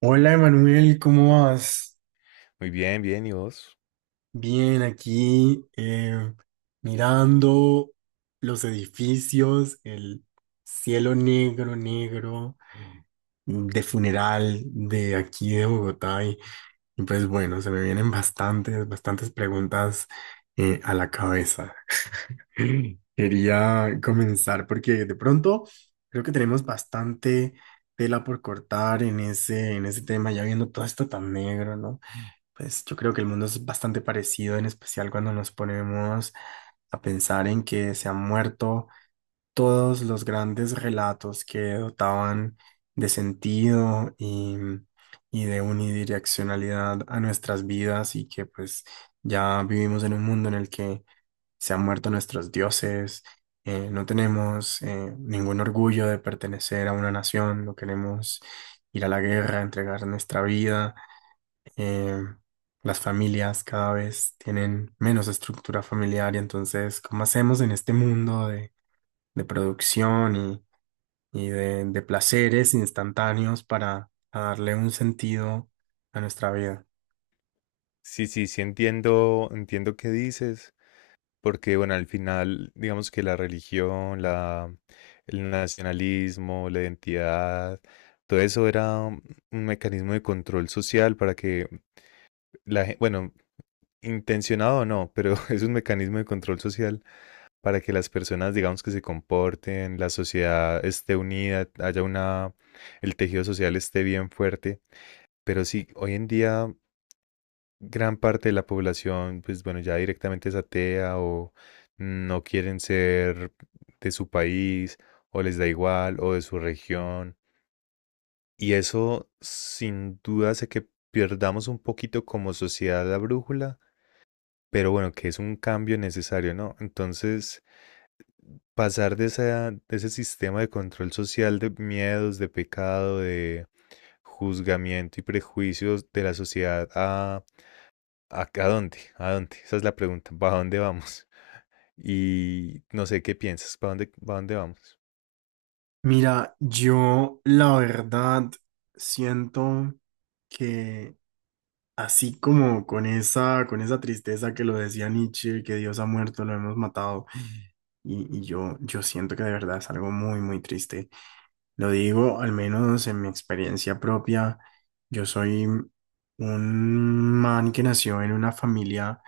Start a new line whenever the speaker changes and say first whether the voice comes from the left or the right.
right: Hola Emanuel, ¿cómo vas?
left: Muy bien, bien, ¿y vos?
right: Bien, aquí, mirando los edificios, el cielo negro, negro, de funeral de aquí de Bogotá y pues bueno, se me vienen bastantes, bastantes preguntas a la cabeza. Quería comenzar porque de pronto creo que tenemos bastante tela por cortar en ese, tema, ya viendo todo esto tan negro, ¿no? Pues yo creo que el mundo es bastante parecido, en especial cuando nos ponemos a pensar en que se han muerto todos los grandes relatos que dotaban de sentido y de unidireccionalidad a nuestras vidas y que pues ya vivimos en un mundo en el que se han muerto nuestros dioses, no tenemos ningún orgullo de pertenecer a una nación, no queremos ir a la guerra, entregar nuestra vida, eh, las familias cada vez tienen menos estructura familiar y entonces, ¿cómo hacemos en este mundo de, producción y de, placeres instantáneos para darle un sentido a nuestra vida?
left: Sí, sí, sí entiendo qué dices, porque bueno, al final, digamos que la religión, el nacionalismo, la identidad, todo eso era un mecanismo de control social para que la gente, bueno, intencionado o no, pero es un mecanismo de control social para que las personas, digamos que se comporten, la sociedad esté unida, el tejido social esté bien fuerte. Pero sí, hoy en día gran parte de la población, pues bueno, ya directamente es atea o no quieren ser de su país o les da igual o de su región. Y eso sin duda hace que perdamos un poquito como sociedad la brújula, pero bueno, que es un cambio necesario, ¿no? Entonces, pasar de ese sistema de control social de miedos, de pecado, de juzgamiento y prejuicios de la sociedad a ¿A, a dónde? ¿A dónde? Esa es la pregunta. ¿Para dónde vamos? Y no sé qué piensas, ¿para dónde vamos?
right: Mira, yo la verdad siento que así como con esa, tristeza que lo decía Nietzsche, que Dios ha muerto, lo hemos matado, y yo siento que de verdad es algo muy, muy triste. Lo digo, al menos en mi experiencia propia, yo soy un man que nació en una familia,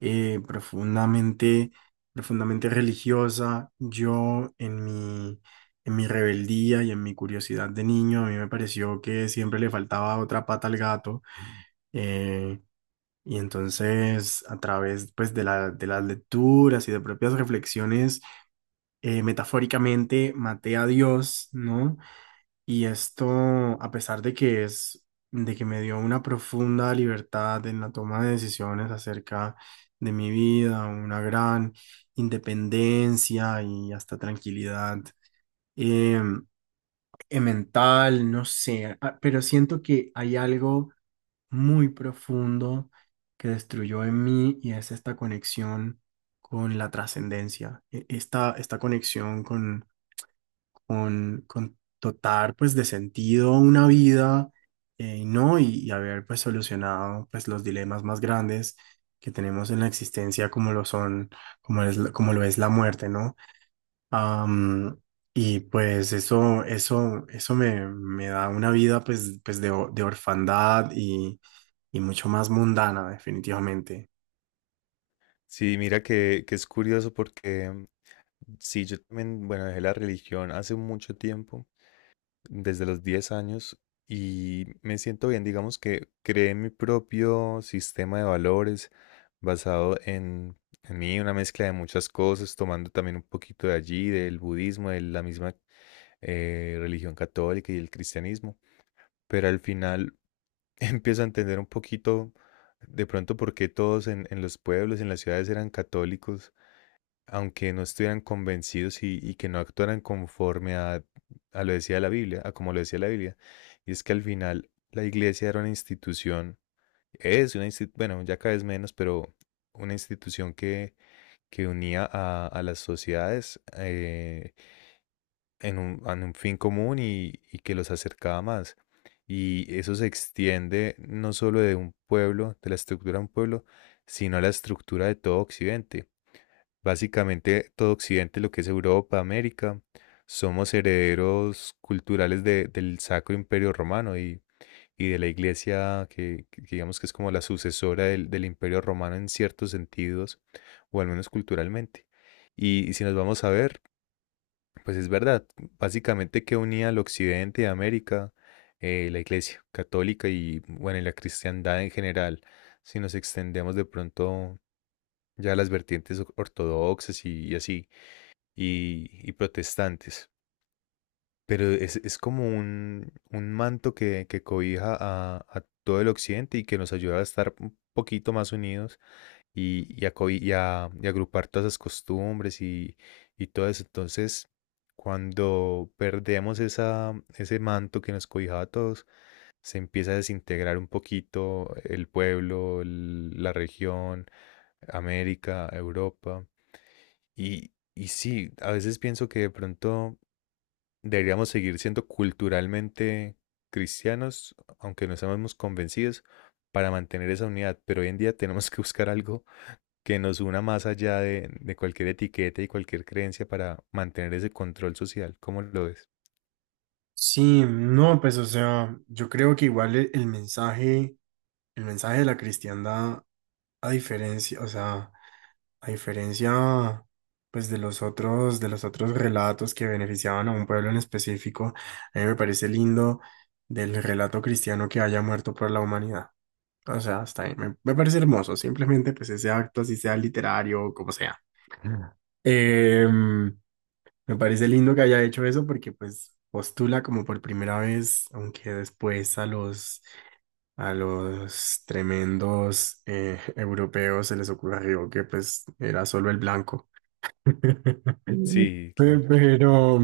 right: profundamente, profundamente religiosa. Yo en mi, rebeldía y en mi curiosidad de niño, a mí me pareció que siempre le faltaba otra pata al gato. eh, y entonces, a través pues, de la, de las lecturas y de propias reflexiones, metafóricamente maté a Dios, ¿no? Y esto, a pesar de que es, de que me dio una profunda libertad en la toma de decisiones acerca de mi vida, una gran independencia y hasta tranquilidad eh, mental, no sé, pero siento que hay algo muy profundo que destruyó en mí y es esta conexión con la trascendencia, esta conexión con con dotar pues de sentido a una vida, ¿no? Y haber pues solucionado pues los dilemas más grandes que tenemos en la existencia como lo son, como lo es la muerte, ¿no? Am, y pues eso me da una vida pues, de orfandad y mucho más mundana definitivamente.
left: Sí, mira que es curioso porque sí, yo también, bueno, dejé la religión hace mucho tiempo, desde los 10 años, y me siento bien, digamos que creé mi propio sistema de valores basado en mí, una mezcla de muchas cosas, tomando también un poquito de allí, del budismo, de la misma religión católica y el cristianismo. Pero al final empiezo a entender un poquito de pronto por qué todos en los pueblos, en las ciudades eran católicos, aunque no estuvieran convencidos y que no actuaran conforme a lo decía la Biblia, a como lo decía la Biblia. Y es que al final la iglesia era una institución, es una institución, bueno, ya cada vez menos, pero una institución que unía a las sociedades, en en un fin común y que los acercaba más. Y eso se extiende no solo de un pueblo, de la estructura de un pueblo, sino a la estructura de todo Occidente. Básicamente todo Occidente, lo que es Europa, América, somos herederos culturales del Sacro Imperio Romano y de la Iglesia, que digamos que es como la sucesora del Imperio Romano en ciertos sentidos, o al menos culturalmente. Y si nos vamos a ver, pues es verdad, básicamente que unía al occidente de América la Iglesia católica y bueno, y la cristiandad en general, si nos extendemos de pronto ya a las vertientes ortodoxas y así, y protestantes. Pero es como un manto que cobija a todo el occidente y que nos ayuda a estar un poquito más unidos y a, co- y a- y agrupar todas esas costumbres y todo eso. Entonces, cuando perdemos ese manto que nos cobijaba a todos, se empieza a desintegrar un poquito el pueblo, la región, América, Europa. Y sí, a veces pienso que de pronto deberíamos seguir siendo culturalmente cristianos, aunque no estemos convencidos, para mantener esa unidad. Pero hoy en día tenemos que buscar algo que nos una más allá de cualquier etiqueta y cualquier creencia para mantener ese control social. ¿Cómo lo ves?
right: Sí, no, pues o sea, yo creo que igual el mensaje. El mensaje de la cristiandad a diferencia, o sea, a diferencia pues de los otros, relatos que beneficiaban a un pueblo en específico, a mí me parece lindo del relato cristiano que haya muerto por la humanidad. O sea, hasta ahí me parece hermoso, simplemente pues ese acto, así sea literario o como sea. Mm. Em, me parece lindo que haya hecho eso porque pues postula como por primera vez, aunque después a los, tremendos, europeos se les ocurrió que pues era solo el blanco. Mm.
left: Sí,
right: Pe-
left: claro.
right: Pero,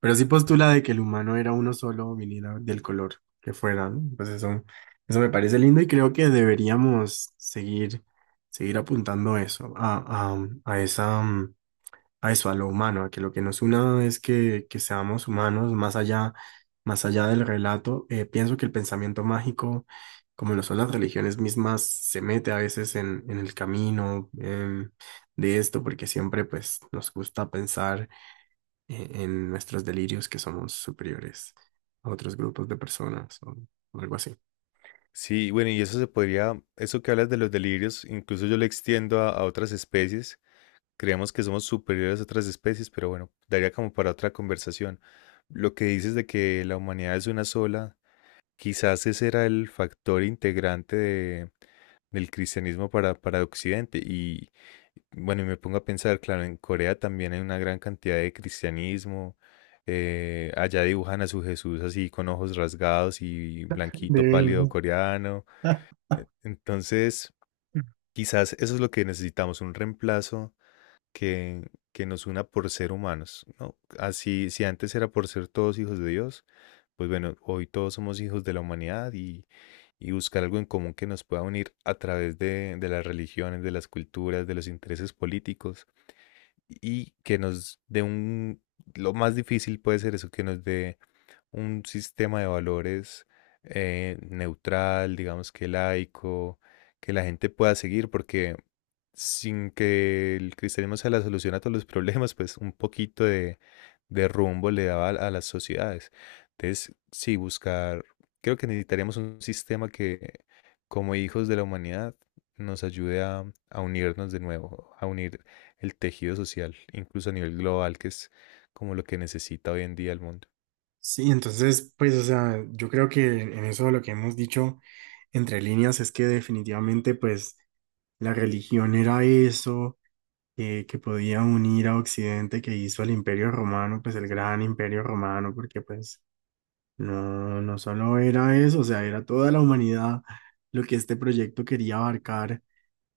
right: pero sí postula de que el humano era uno solo, viniera del color que fuera, ¿no? Pues eso me parece lindo y creo que deberíamos seguir, apuntando eso, a esa, a eso, a lo humano, a que lo que nos una es que seamos humanos más allá del relato. Pienso que el pensamiento mágico, como lo son las religiones mismas, se mete a veces en, el camino, de esto, porque siempre pues nos gusta pensar, en nuestros delirios que somos superiores a otros grupos de personas o algo así.
left: Sí, bueno, y eso se podría, eso que hablas de los delirios, incluso yo lo extiendo a otras especies. Creemos que somos superiores a otras especies, pero bueno, daría como para otra conversación. Lo que dices de que la humanidad es una sola, quizás ese era el factor integrante del cristianismo para Occidente. Y bueno, y me pongo a pensar, claro, en Corea también hay una gran cantidad de cristianismo. Allá dibujan a su Jesús así con ojos rasgados y blanquito pálido
right: Divino.
left: coreano. Entonces, quizás eso es lo que necesitamos, un reemplazo que nos una por ser humanos, ¿no? Así, si antes era por ser todos hijos de Dios, pues bueno, hoy todos somos hijos de la humanidad y buscar algo en común que nos pueda unir a través de las religiones, de las culturas, de los intereses políticos y que nos dé un... Lo más difícil puede ser eso, que nos dé un sistema de valores neutral, digamos que laico, que la gente pueda seguir, porque sin que el cristianismo sea la solución a todos los problemas, pues un poquito de rumbo le daba a las sociedades. Entonces, sí, buscar, creo que necesitaríamos un sistema que, como hijos de la humanidad, nos ayude a unirnos de nuevo, a unir el tejido social, incluso a nivel global, que es como lo que necesita hoy en día el mundo.
right: Sí, entonces, pues, o sea, yo creo que en eso lo que hemos dicho entre líneas es que definitivamente, pues, la religión era eso, que podía unir a Occidente, que hizo el Imperio Romano, pues, el gran Imperio Romano, porque, pues, no, no solo era eso, o sea, era toda la humanidad lo que este proyecto quería abarcar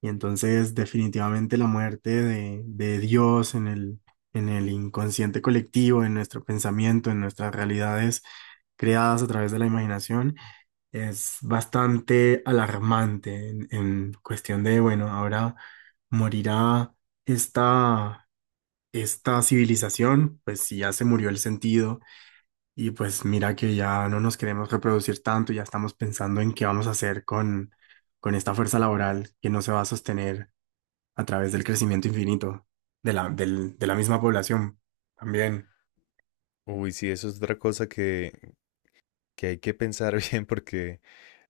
right: y entonces definitivamente la muerte de, Dios en el, inconsciente colectivo, en nuestro pensamiento, en nuestras realidades creadas a través de la imaginación, es bastante alarmante en, cuestión de, bueno, ahora morirá esta, civilización, pues si ya se murió el sentido y pues mira que ya no nos queremos reproducir tanto, ya estamos pensando en qué vamos a hacer con, esta fuerza laboral que no se va a sostener a través del crecimiento infinito de la, misma población. También.
left: Uy, sí, eso es otra cosa que hay que pensar bien porque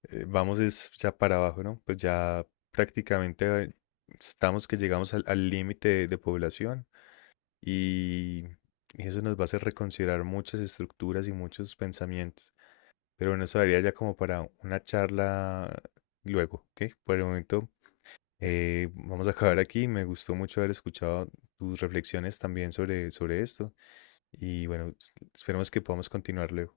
left: vamos es ya para abajo, ¿no? Pues ya prácticamente estamos que llegamos al límite de población y, y eso nos va a hacer reconsiderar muchas estructuras y muchos pensamientos. Pero bueno, eso daría ya como para una charla luego, ¿ok? Por el momento vamos a acabar aquí. Me gustó mucho haber escuchado tus reflexiones también sobre, sobre esto y bueno, esperemos que podamos continuar luego.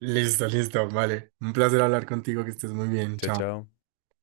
right: Listo, listo, vale. Un placer hablar contigo, que estés muy bien.
left: Chao,
right: Chao.
left: chao.